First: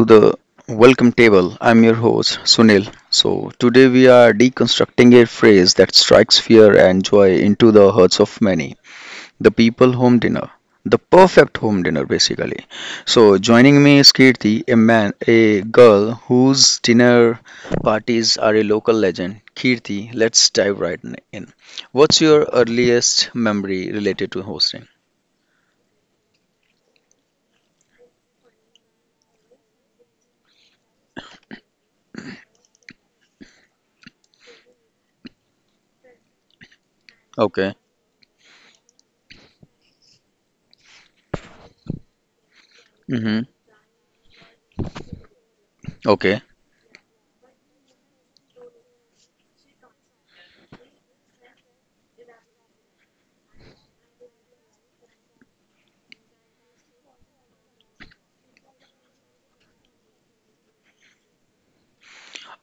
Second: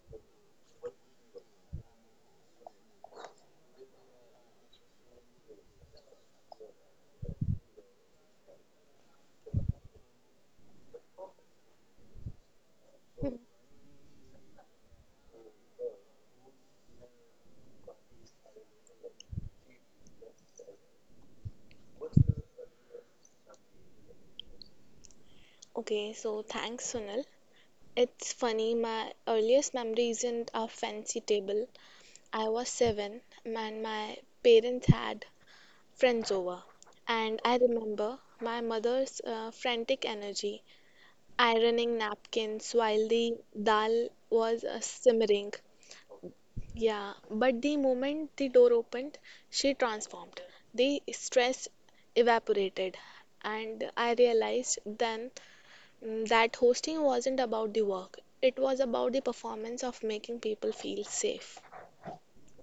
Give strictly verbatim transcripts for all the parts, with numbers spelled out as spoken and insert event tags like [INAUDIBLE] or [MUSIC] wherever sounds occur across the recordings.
to the welcome table. I'm your host Sunil. So, today we are deconstructing a phrase that strikes fear and joy into the hearts of many the people home dinner. The perfect home dinner, basically. Hmm. So, joining me is Kirti, a man, a girl whose dinner parties are a local legend. Kirti, let's dive right in. What's your earliest memory related to hosting? Okay, so thanks, Sunil. It's funny, my earliest memory isn't a fancy table. I was seven, and my parents had friends over. And I Okay. remember my mother's uh, frantic energy, ironing napkins while the Mm-hmm. dal was uh, simmering. Okay. Yeah, but the moment the door opened, she transformed. The stress evaporated, and I realized then mm, that hosting wasn't about the work, it was about the performance of making people feel safe.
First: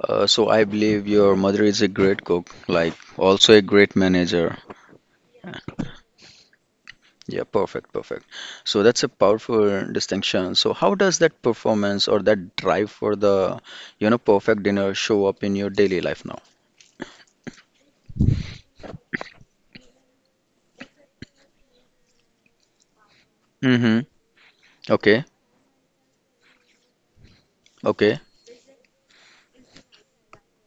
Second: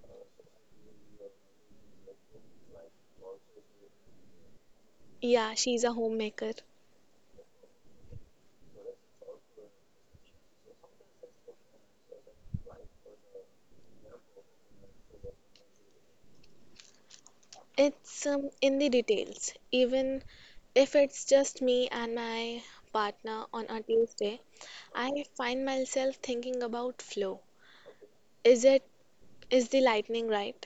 Uh, so I believe your mother is a great cook, like also a great manager. Yeah, she's a homemaker. Yeah, perfect, perfect. So that's a powerful distinction. So how does that performance or that drive for the, you know, perfect dinner show up in your daily life now? It's um, in the details. Even if it's just me and my partner on a Mm-hmm. Tuesday, Okay, I find myself thinking about flow. okay, Is it is the lightning right?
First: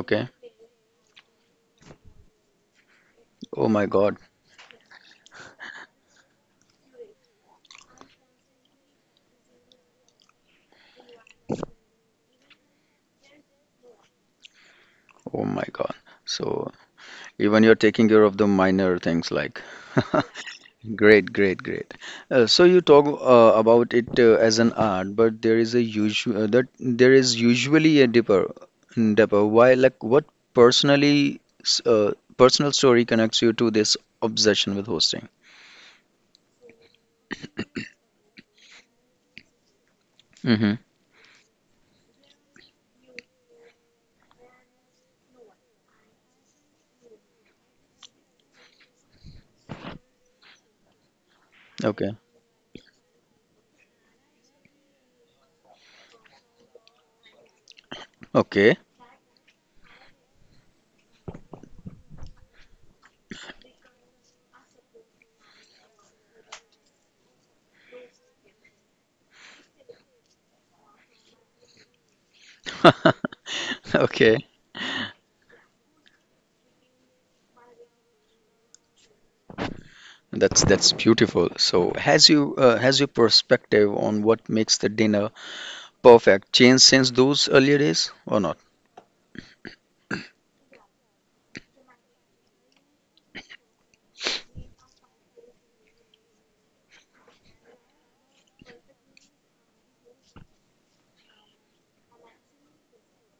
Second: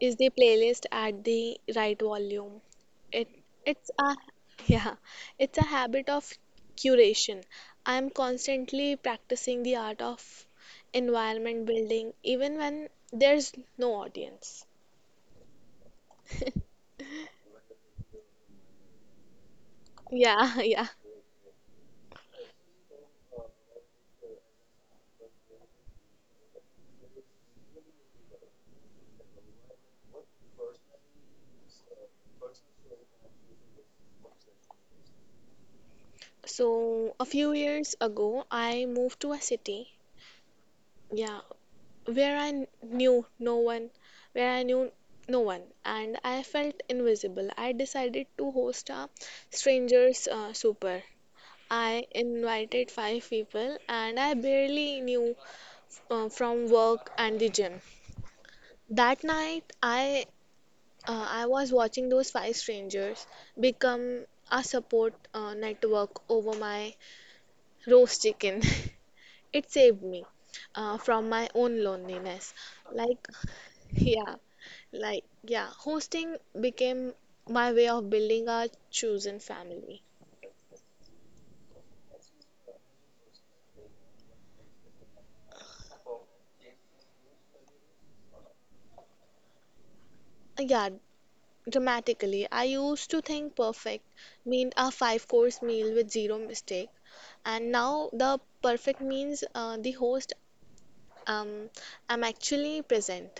Is the playlist at the right volume? It Oh my it's a God. [LAUGHS] yeah, it's a habit of curation. I am constantly practicing the art of environment building even when there's no audience. Oh my God. So even you're taking care of the minor things like [LAUGHS] Yeah, [LAUGHS] yeah. Great, great, great. Uh, so you talk uh, about it uh, as an art, but there is a usual uh, that there is usually a deeper, deeper. Why, like, what personally, s- uh, personal story connects you to this obsession with hosting? So a few years ago, I moved to a city, Mm-hmm. yeah, where I n- knew no one, where I knew no one, and I felt invisible. I decided to host a strangers uh, super. I Okay. invited five people and I barely knew uh, from work and the gym. Okay. That night, I uh, I was watching those five strangers become a support uh, network over my roast chicken. [LAUGHS] It saved me uh, from my own loneliness. Like, [LAUGHS] yeah, Okay. like, yeah, hosting became my way of building a chosen family. That's that's beautiful. So has you uh, has your perspective on what makes the dinner perfect changed since those earlier days or not? Uh, Yeah, dramatically. I used to think perfect meant a five course meal with zero mistake, and now the perfect means uh, the host um, I'm actually present.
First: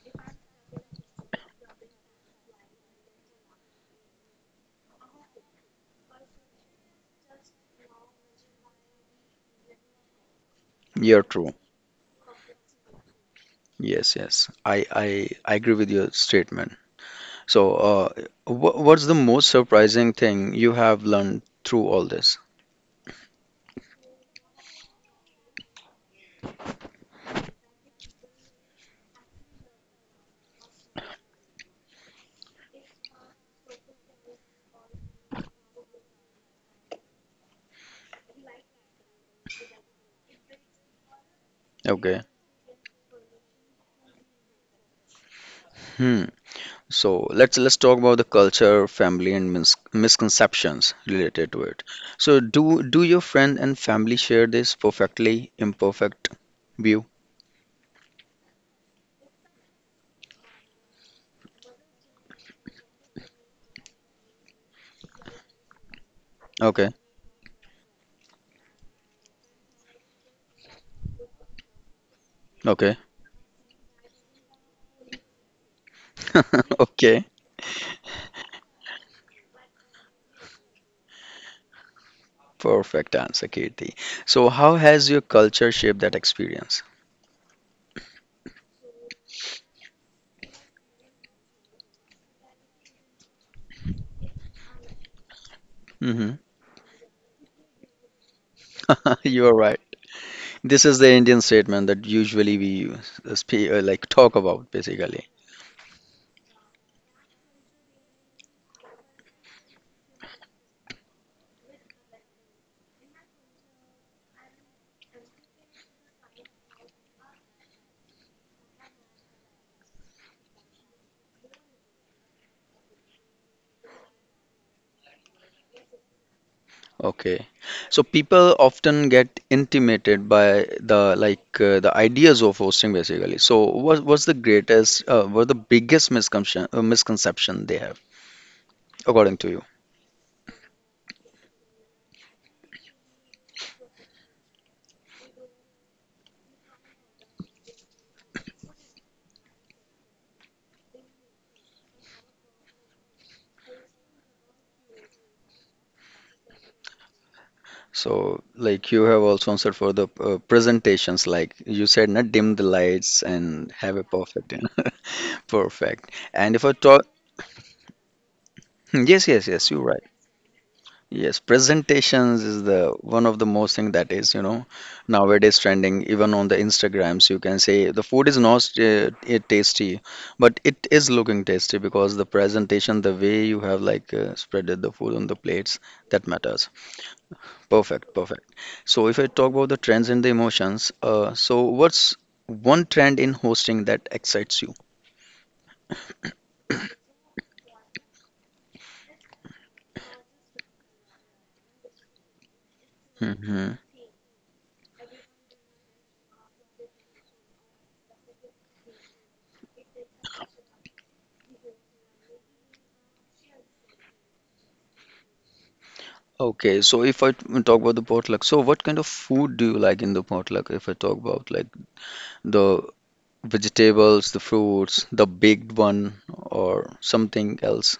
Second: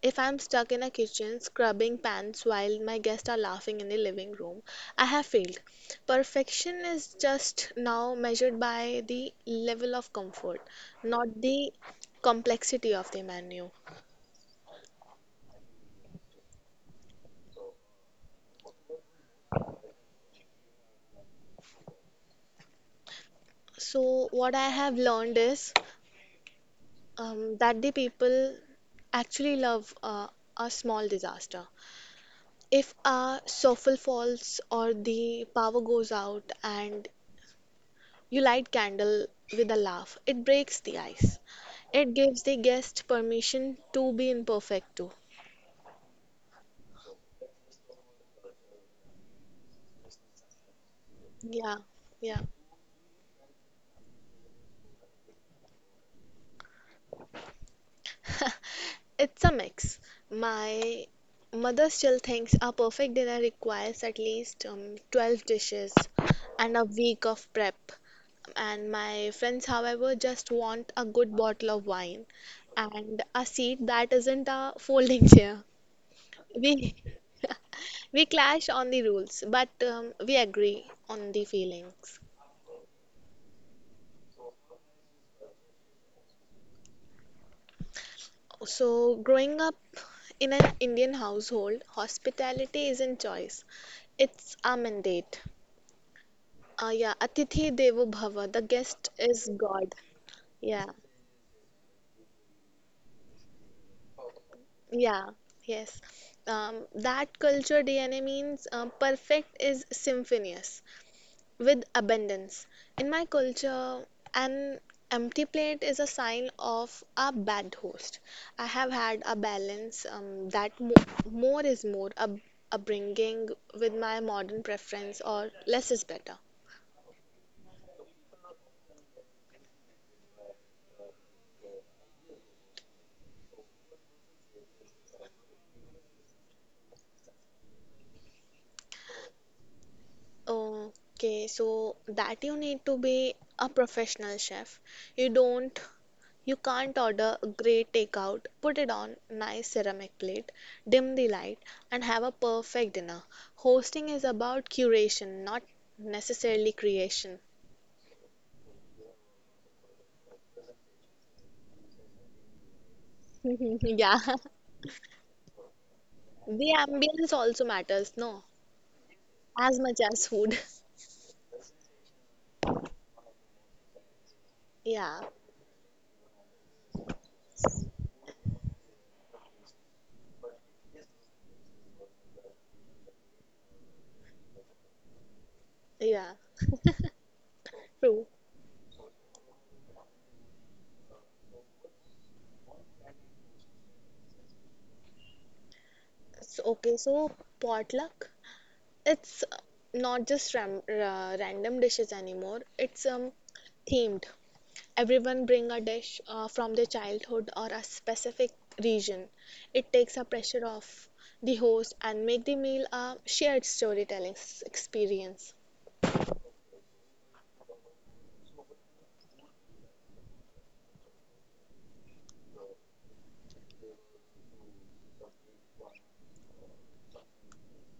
If I'm stuck in a kitchen scrubbing pans while my guests are laughing in the living room, I have failed. Perfection is just now measured by the level of comfort, You're not true. the complexity of the menu. Yes, yes. I I, I agree with your statement. So, uh, wh- what's the most surprising thing you have learned through all this? So, what I have learned is Um, that the people actually love uh, a small disaster. If a soffle falls or the power goes out and you light candle with a laugh, it breaks the ice. It Okay. gives the guest permission to be imperfect too. Hmm. So let's let's talk about the culture, family, and mis misconceptions related to Yeah, it. yeah. So, do do your friend and family share this perfectly imperfect view? [LAUGHS] It's a mix. My mother still thinks a perfect dinner requires at least um, twelve dishes and a Okay. week of prep. And my friends, however, just want a good bottle of wine Okay. and a seat that isn't a folding [LAUGHS] chair. [LAUGHS] We Okay. [LAUGHS] we clash on the rules, but um, we agree on the feelings. Perfect answer, Kirti. So, how has your culture shaped that experience? So, growing up in an Indian household, hospitality isn't choice, it's our mandate. Hmm. Uh, yeah, Atithi Devo Bhava, the guest [LAUGHS] You is are right. God. Yeah, This is the Indian statement that usually we use, uh, spe- uh, like talk about basically. yeah, yes. Um, that culture D N A means uh, perfect is symphonious with abundance. In my culture, an empty plate is a sign of a bad host. I have had a balance um, that mo- more is more a upbringing with my modern preference, or less is better. Okay. So people often get intimidated by the like uh, the ideas of hosting basically. So what what's the greatest uh, what the biggest misconception uh, misconception they have according to you? Okay, so that you need to be a professional chef. You don't, you can't order a great takeout, put it on nice ceramic plate, dim the light, and have a perfect dinner. Hosting is about curation, not necessarily creation. So like you have also answered for the uh, presentations like you said not dim the lights and [LAUGHS] have a Yeah, perfect [LAUGHS] perfect. And if I the talk ambience also matters, no? [LAUGHS] yes yes yes As you're much right. as food. [LAUGHS] Yes, presentations is the one of the most thing that is, you know, Yeah, nowadays trending even on the Instagrams. You can say the food is not uh, it tasty, but it is looking tasty because the presentation, the way you have like uh, spreaded the food on the plates, that yeah, matters. Perfect, true. perfect. So if I talk about the trends and the emotions, uh, so what's one trend in hosting that excites you? So, okay, so potluck. It's not just ram- ra- random dishes anymore. It's um, Hmm. themed. Everyone bring a dish uh, from their childhood or a specific region. It takes the pressure off the host and make the meal a shared storytelling s- experience. Okay, so if I t- talk about the potluck, so what kind of food do you like in the potluck? If I talk about like the vegetables, the fruits, the baked one, or something else.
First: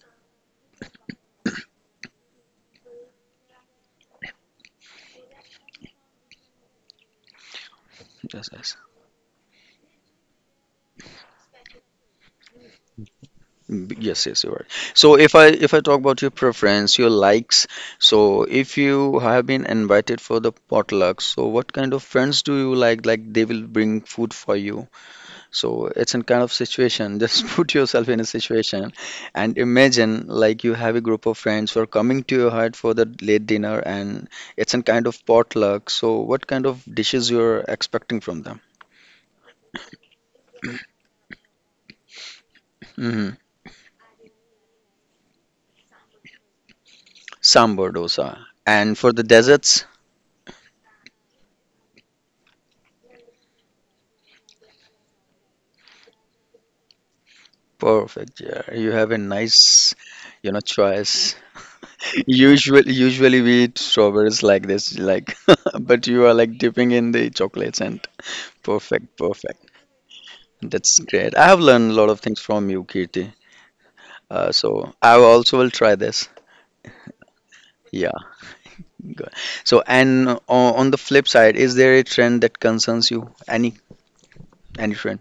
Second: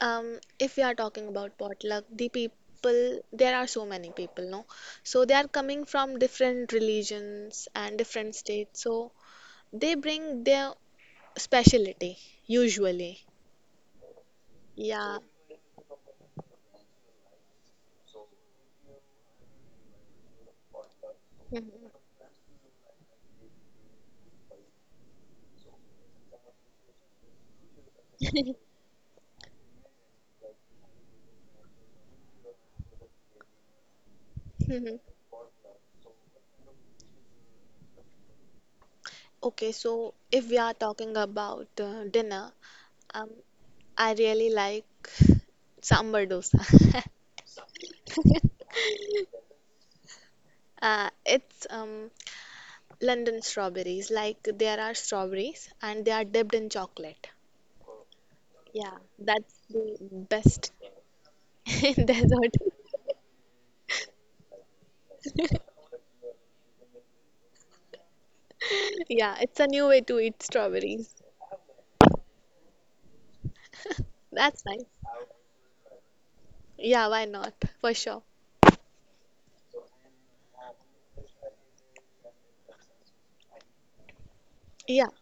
Um, if we are talking about potluck, the people there are so many people, no? So they are coming from different religions and different Yes, yes. states. So they bring their specialty usually. Mm, yes, yes, you're right. So Yeah. if I if I talk about your preference, your likes, so if you have been invited for the potluck, so what kind Mhm. of friends do you like? Like they will bring food for you. So it's in kind of situation. [LAUGHS] Just put yourself in a situation and imagine like you have a group of friends who are coming to your hut for the late dinner and it's in Mhm. kind of potluck. So what kind of dishes you're expecting from them? Okay, so if we are talking about uh, dinner, um, Hmm. I really like sambar dosa. [LAUGHS] Sambar dosa. And for the deserts, Uh, it's um, London strawberries. Like there are strawberries and they are dipped in chocolate. perfect. Yeah, you Yeah, have a that's nice, the you know, best choice. [LAUGHS] in [LAUGHS] dessert. Usually, usually we eat strawberries like this, like, [LAUGHS] [LAUGHS] but you are like dipping in the chocolates and perfect, Yeah, it's perfect. a new way to eat That's strawberries. great. I have learned a lot of things from you, Kirti. Uh, That's nice. so I also will try this. Yeah, why not? For Yeah, sure. good. So and uh, on the flip side, is there a trend that concerns you? Any any Yeah, trend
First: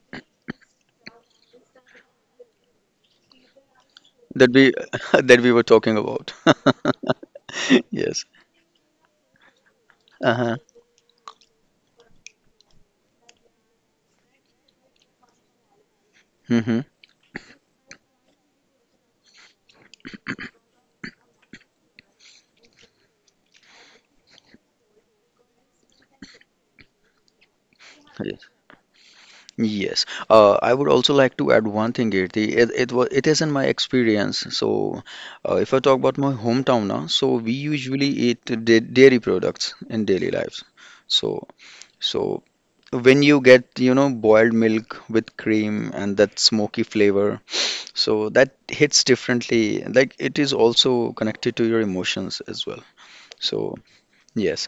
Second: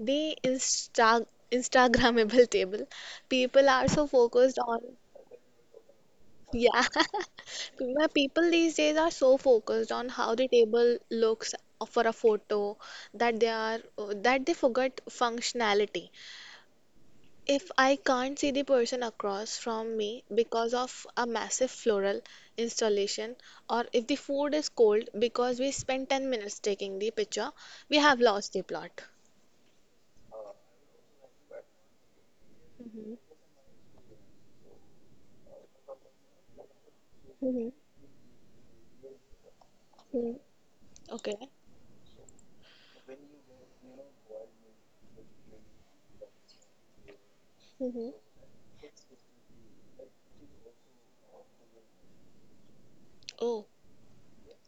the Insta Instagrammable table. People are so that focused we on, [LAUGHS] that we were talking about? yeah, [LAUGHS] [LAUGHS] my Yes. people these days are so focused on how the Uh-huh. table looks for a photo that they are that they forget functionality. Mm-hmm. If I can't see the person across from me because of a massive floral installation, or if the food is cold because we spent ten minutes taking the picture, we have Yes. lost the plot. Yes. Uh, I would also like to add one thing, Kirti. It it was Hmm. it isn't my experience. So, uh, if I talk about my hometown now, so we usually eat da- dairy products in daily Hmm. lives. Okay. So, so when you get you know boiled milk with cream and that smoky flavor Hmm. so that hits differently like it is also connected to your emotions as well Oh, so yes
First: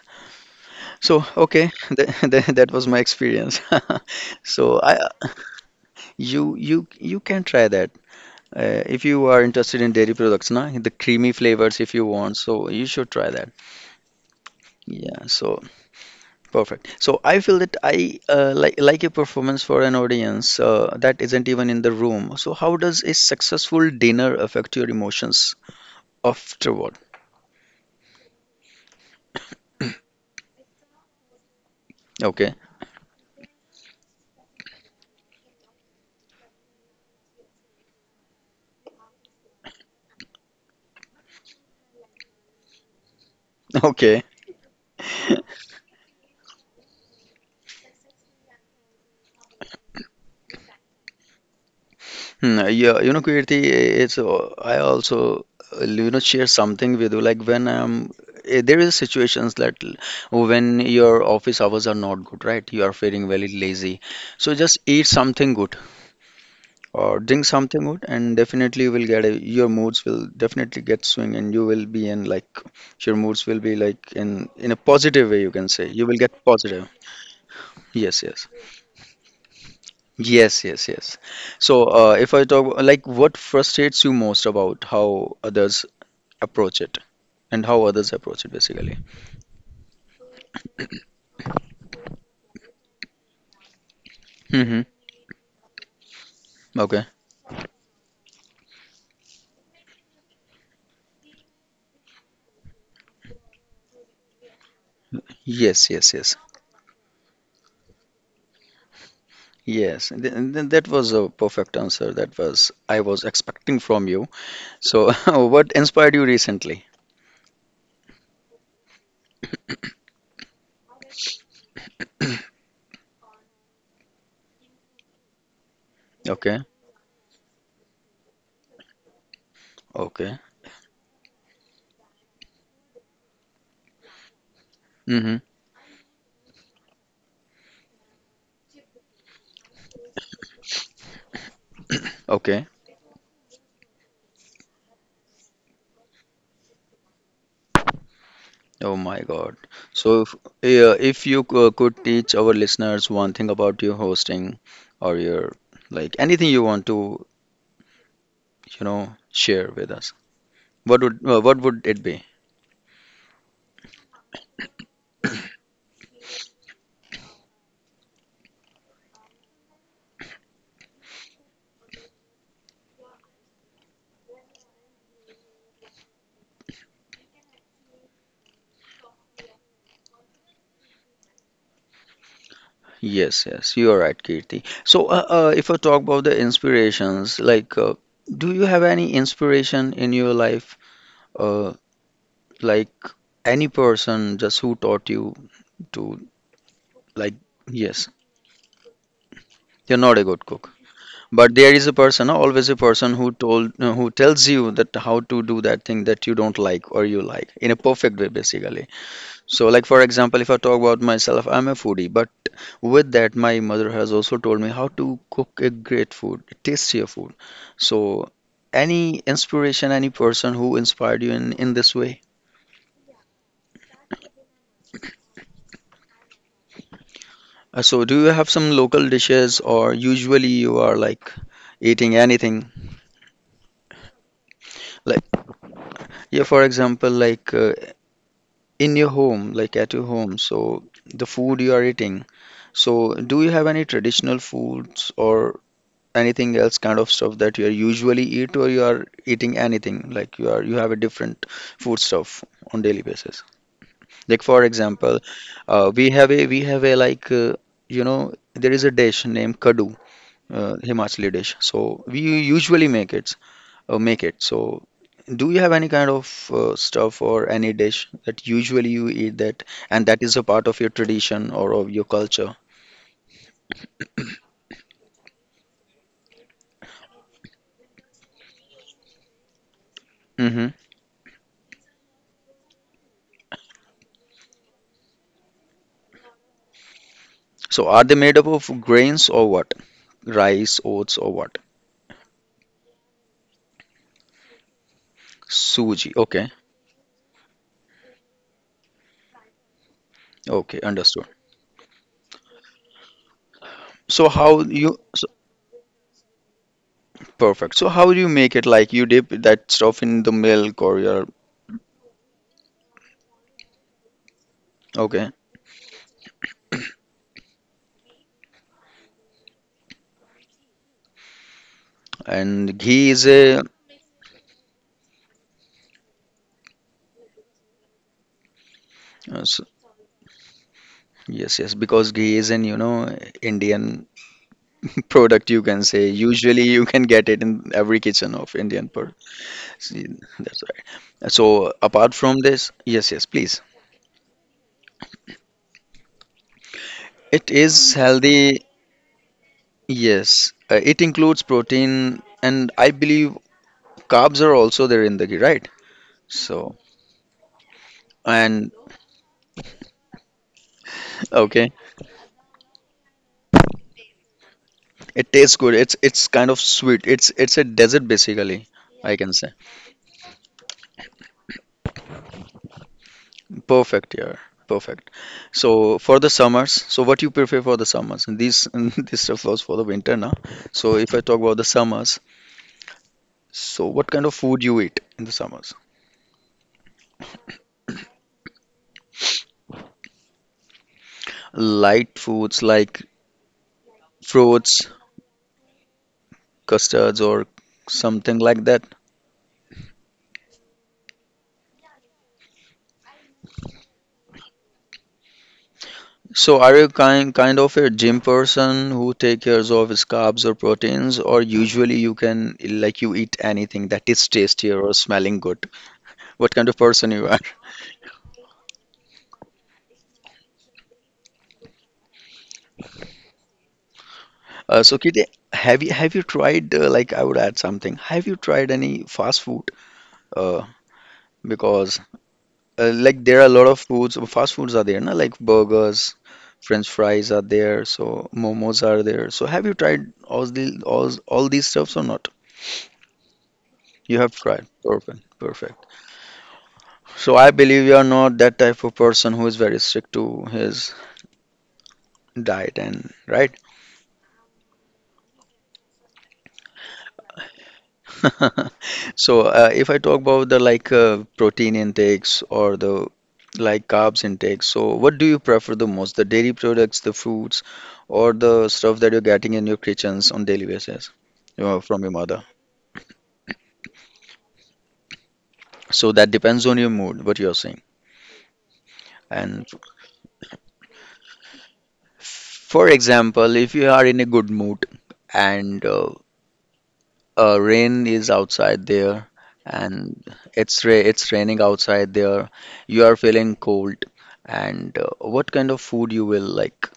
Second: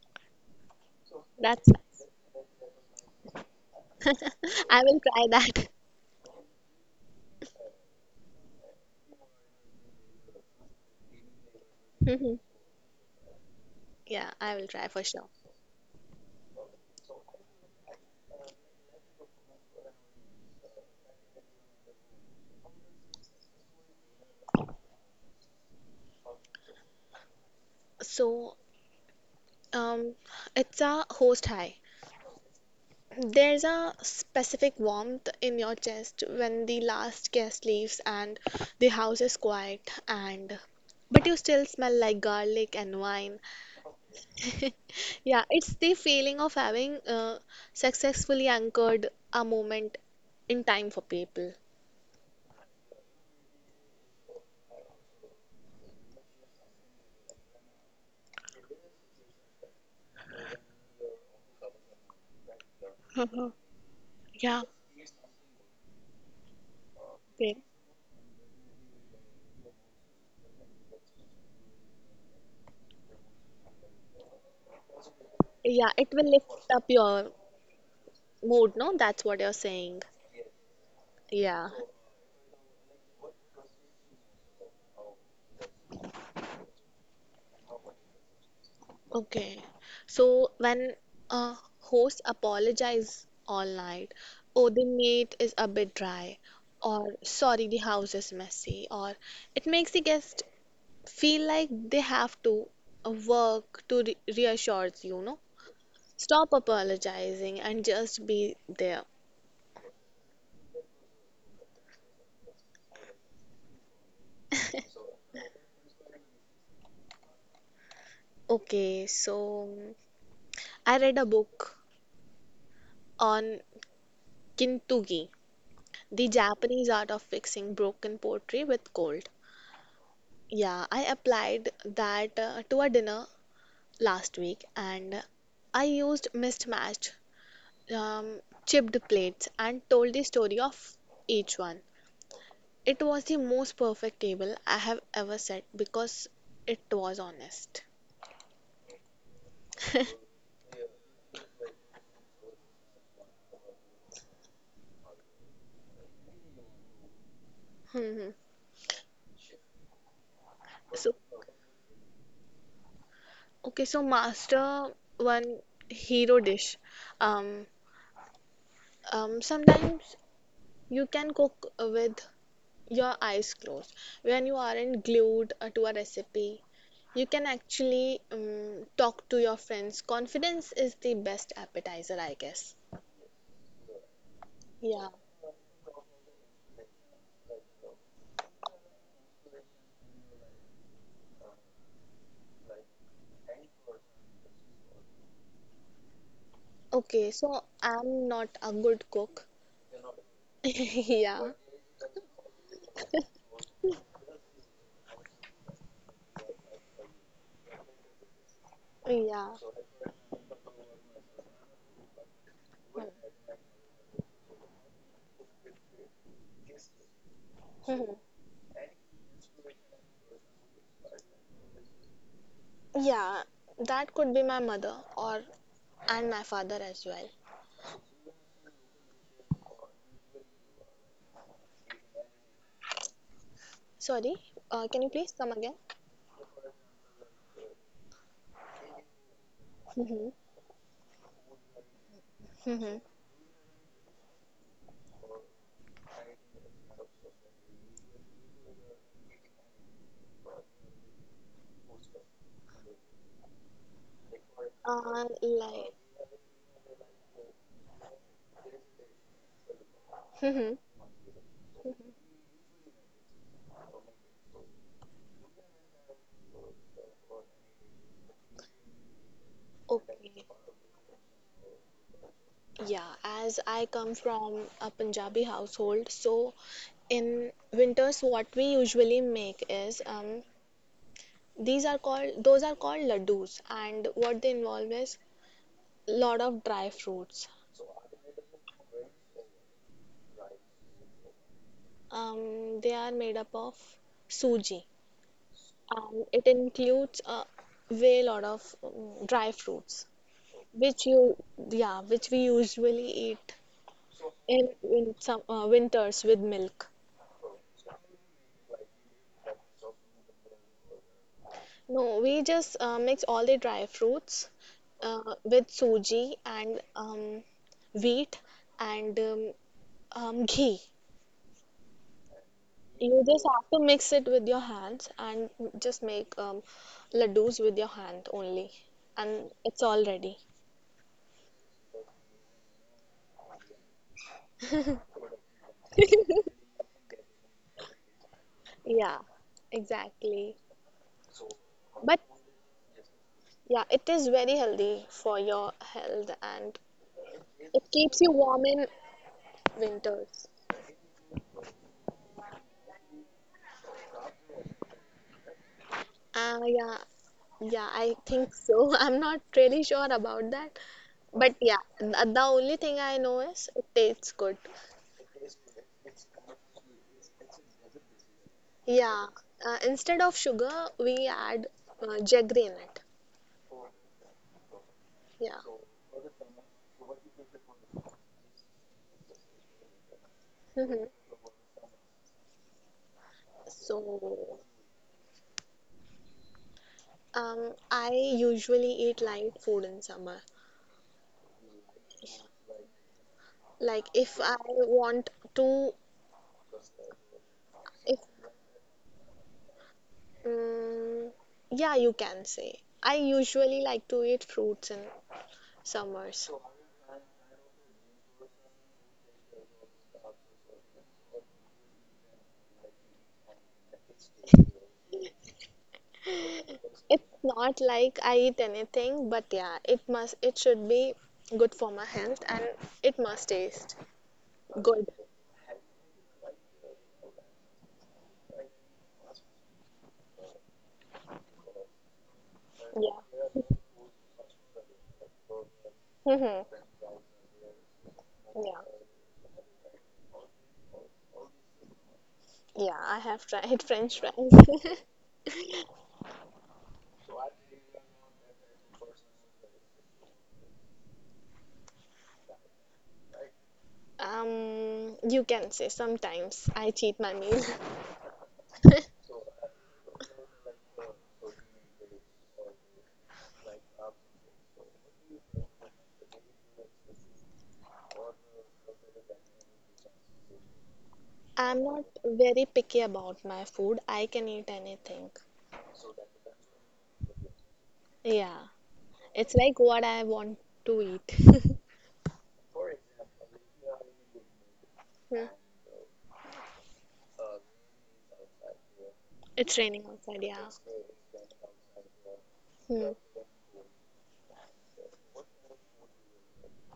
so that's okay nice. [LAUGHS] that, that, that was my experience [LAUGHS] [LAUGHS] so I I will try that. you you you can try that uh, if you are interested in dairy products na the creamy flavors if you want Mhm. so you should try that Yeah, I will try for yeah sure. so perfect. So I feel that I uh, like like a performance for an audience uh, that isn't even in the room. So how does a successful dinner affect your emotions afterward? So, um, it's a host high. Okay, There's a specific warmth in your chest when the last guest leaves and the house is quiet and but you still smell like garlic and wine. [LAUGHS] okay. [LAUGHS] Hmm, Yeah, it's the feeling of having uh, successfully anchored a moment in time for people. yeah, you know, Kirti, it's uh, I also uh, you know share something with you. Like when um eh, there is situations that l- when your office hours are not good, right? You are feeling very [LAUGHS] lazy, so Yeah, just eat something good. Or drink great. something good and definitely you will get a, your moods will definitely get swing and you will be in like your moods will be like in in a positive way you can say Yeah, you it will will get lift up positive your yes yes mood, no? That's what you're saying. yes yes yes Yeah. so uh, if I talk like what frustrates you most about how others approach it and how others approach it basically Okay. So when a host apologize all night, oh, mm-hmm. the meat is a bit dry, Okay or sorry, the house is messy, or it makes the guest feel like they have to uh, work to re reassure you, no? yes yes yes Stop apologizing and just be there. yes Th- th- that was a perfect answer that was I was expecting from you so [LAUGHS] what inspired you recently Okay, so I read a book [CLEARS THROAT] on kintsugi, the Okay, Japanese art of fixing broken pottery with gold. okay. Yeah, I applied that uh, to a dinner last week and Mm-hmm. I used mismatched, um, chipped plates and told the story of each one. Okay. It was the most perfect table I have ever set because it was honest. Oh my God. So if, yeah, if you c- uh, could teach our listeners one thing about your hosting or your like anything you want to, Mhm. you know, share with us, what So, would uh, what would it be? okay, so master one hero dish. Um, um, Sometimes you can cook with your eyes closed. When you aren't glued uh, to a recipe you can actually um, talk to your friends. Confidence is the best appetizer, I guess. Yes, yes, you are right, Kirti. So Yeah, uh, uh, if I talk about the inspirations, like uh, do you have any inspiration in your life? Uh, like any person just who taught you to okay, like so yes, I'm not a good cook. you're not a good cook. [LAUGHS] Yeah, But there is a person no, always a person who told uh, who tells you that how to do that thing that you don't like or you like in a perfect way basically yeah. so like for example if I talk about myself I'm a foodie but with that my mother has also told me how to cook a great food a tastier food so Mhm. any inspiration any person who inspired you in in this way Yeah, that could be my mother or and my father as well. Uh, so do you have some local dishes or usually you are like eating anything Sorry, uh, can you like please come again? yeah for example like uh, in your home, like at [LAUGHS] your Mm-hmm. home, so the food you are eating. Mm-hmm. So, do you have any traditional foods or anything else kind of stuff that you are usually eat, or you are eating anything like you are you have a different food stuff on daily basis? Like for example, Uh, uh, like we have a we have a like uh, you know there is a dish named kadu, [LAUGHS] mm-hmm. uh, Himachali dish. So we usually make it uh, make it. So, do you have any kind of uh, stuff or any dish that usually you eat that and that is a Okay, part of your tradition or of your culture? yeah, as I come from a Punjabi household, so in winters what we usually make is um, Hmm. these are called those are called laddus and what they involve is lot of dry fruits. So, are they made up of grains or what? Rice, oats, or what? Um, they are made up of suji Suji. and it Okay. includes a way lot of um, dry fruits Okay. which you Understood. yeah which we usually eat So, how in, you. in So, some uh, winters with milk. perfect. So, how do you make it? Like, you dip that stuff in the milk or your. No, we just uh, mix all the dry fruits Okay. uh, with suji and um, wheat and um, um, ghee. And ghee You is just a. have to mix it with your hands and just make um, laddus with your hand only, uh, and s- it's all ready. Yes, yes, because ghee is an, you know, Indian product you can say usually you can get it in every kitchen of indian per Yeah, See, exactly. that's right so apart But from this yes yes please yeah, it is very healthy for your health and it it is keeps you healthy warm in winters. yes uh, it includes protein and I believe carbs are also there in the ghee right so Uh, yeah, yeah, I think and so. [LAUGHS] I'm not really sure about that. But okay yeah, th- the only thing I know is it tastes good. it tastes good it's it's kind of sweet it's it's a dessert basically I Yeah, can say uh, instead of sugar, we add uh, jaggery in it. perfect, yeah. Perfect. Yeah. So for the summers, so what you prefer for the summers? And these [LAUGHS] this stuff was for the winter now. So Mhm. if I talk about the summers, so what kind of food So, you eat in the summers? um, I usually eat light food in summer. Light foods like Like if I fruits, want to, custards, or if something like that. um, yeah, you can say. I usually like to eat fruits in summers. So are you kind kind of a gym person who take cares of his carbs or proteins, or usually you can like you eat anything that is tastier or smelling good? What kind of person you It's are? not like I eat anything, but yeah, it must it should be good for my health and it must taste Uh, so good. Kiti, have you have you tried uh, like I would add something. Have you tried any fast food? Uh, because uh, Yeah. like there are a lot of foods, fast foods are there, na? Like burgers, Hmm. French fries are there, so Yeah. momos are there. So have you tried all the all all these stuffs or not? Yeah, I have tried [LAUGHS] You French have fries. [LAUGHS] tried. Perfect, perfect. So I believe you are not that type of person who is very strict to his diet and right? Um, you can say sometimes I cheat my meal. [LAUGHS] [LAUGHS] So, uh, if I talk about the like uh, protein intakes or the like carbs intake, so what do you prefer the most? The dairy products, the fruits, or the stuff that you're getting in your kitchens on daily basis, you know, I'm from not your mother? very picky about my food. I can eat anything. So that depends on your mood, what you're saying. Yeah, it's And like what I want to eat. [LAUGHS] f- for example, if you are in a good mood Yeah. and uh, uh, rain is outside there It's raining and outside, yeah. it's ra it's raining outside there. You Hmm. are feeling cold and uh, what kind of food you will like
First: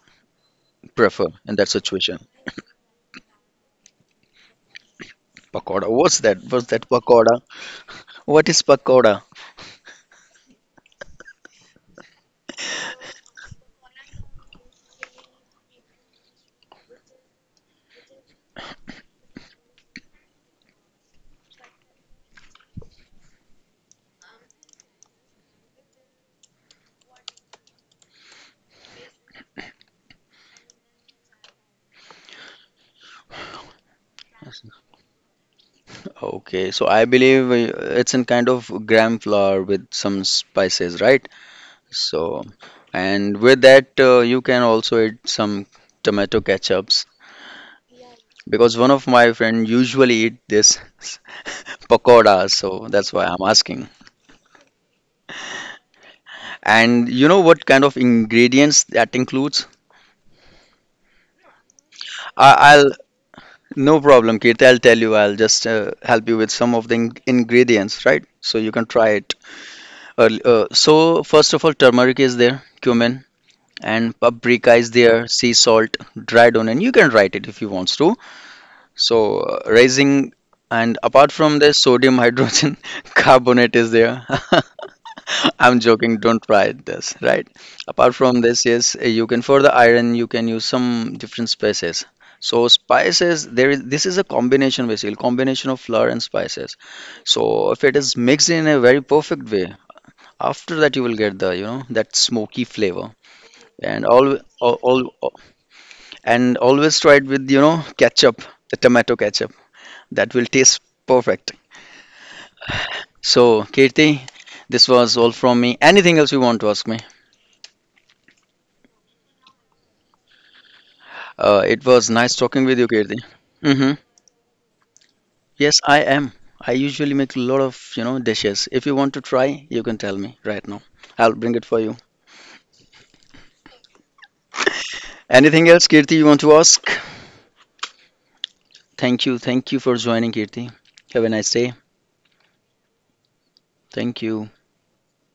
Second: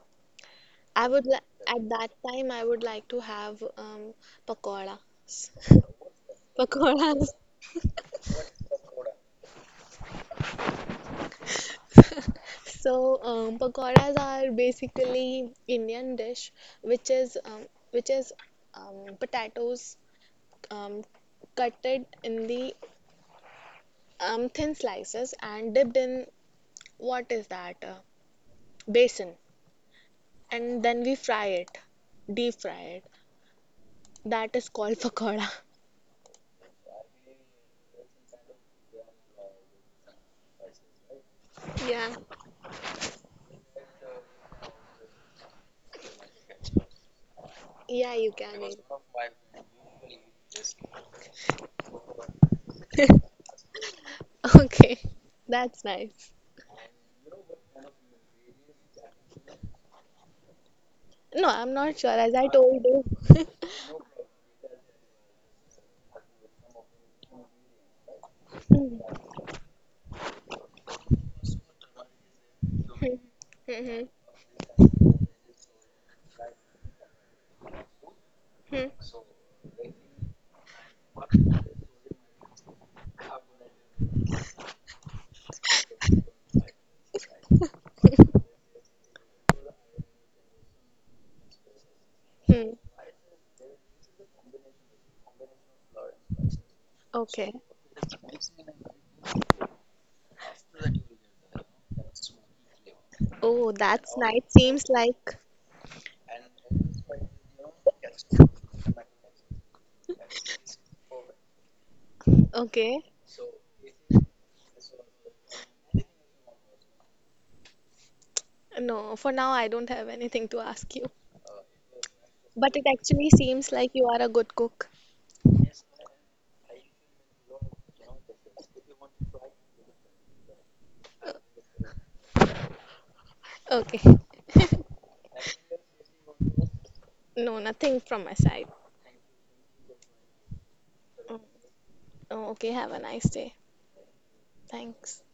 I would prefer li in that At that situation? time I would like to have um pakoras. [LAUGHS] Pakoda. What's that? What's that Pakoras. pakoda? What is pakoda? [LAUGHS] So, um, pakoras are basically Indian dish, which is um, which is um, potatoes um, cutted in the um, thin slices and dipped in what is that uh, basin and then we fry it deep fry it, that is called pakoda. Okay, so I believe uh, it's in kind of gram flour with some spices, right? [LAUGHS] Yeah, So, and with that, uh, you can also eat some tomato ketchups yeah, you can because eat. one of my friend usually eat this. [LAUGHS] pakoda, so that's why I'm asking. [LAUGHS] Okay, that's nice. And you know what kind of ingredients that includes? No, I'm not sure as I I, told I'll you. no problem, Kirti. I'll tell you. I'll just uh, help you with some of the in ingredients, right? So you can try it. early- Uh, so first of all, turmeric is there, cumin, Mm-hmm. and paprika is there, sea salt, dried onion. You can write it if you want to. Hmm. So uh, raising and apart from this, sodium hydrogen [LAUGHS] carbonate is there. [LAUGHS] I'm joking. Don't try this, right? Apart from this, yes, you can for the iron, you can use some different spices. So Hmm. spices, there is this is a combination basically, combination of flour and spices. Okay. So if it is mixed in a very perfect way, after that you will get the, you know, that smoky flavor. Oh, And that's all, nice, all, seems all like. and always try it with, you know, ketchup, the tomato ketchup. That will taste perfect. Okay, So, Kirti, this was all from me. Anything else you want to ask me? no, for now I don't have anything to ask you, Uh, it was nice talking but with it you, Kirti. actually seems Hmm. like you are a good cook. Yes, I am. I usually make a lot of, you know, dishes. If you want to try, you can tell me right now. I'll bring it for you. Okay. Anything else, Kirti, you want to ask? No, nothing from my side. Thank you. Thank you for joining, Kirti. Have a Mm. nice day. Oh, okay. Have a nice day. Thank you. Thanks.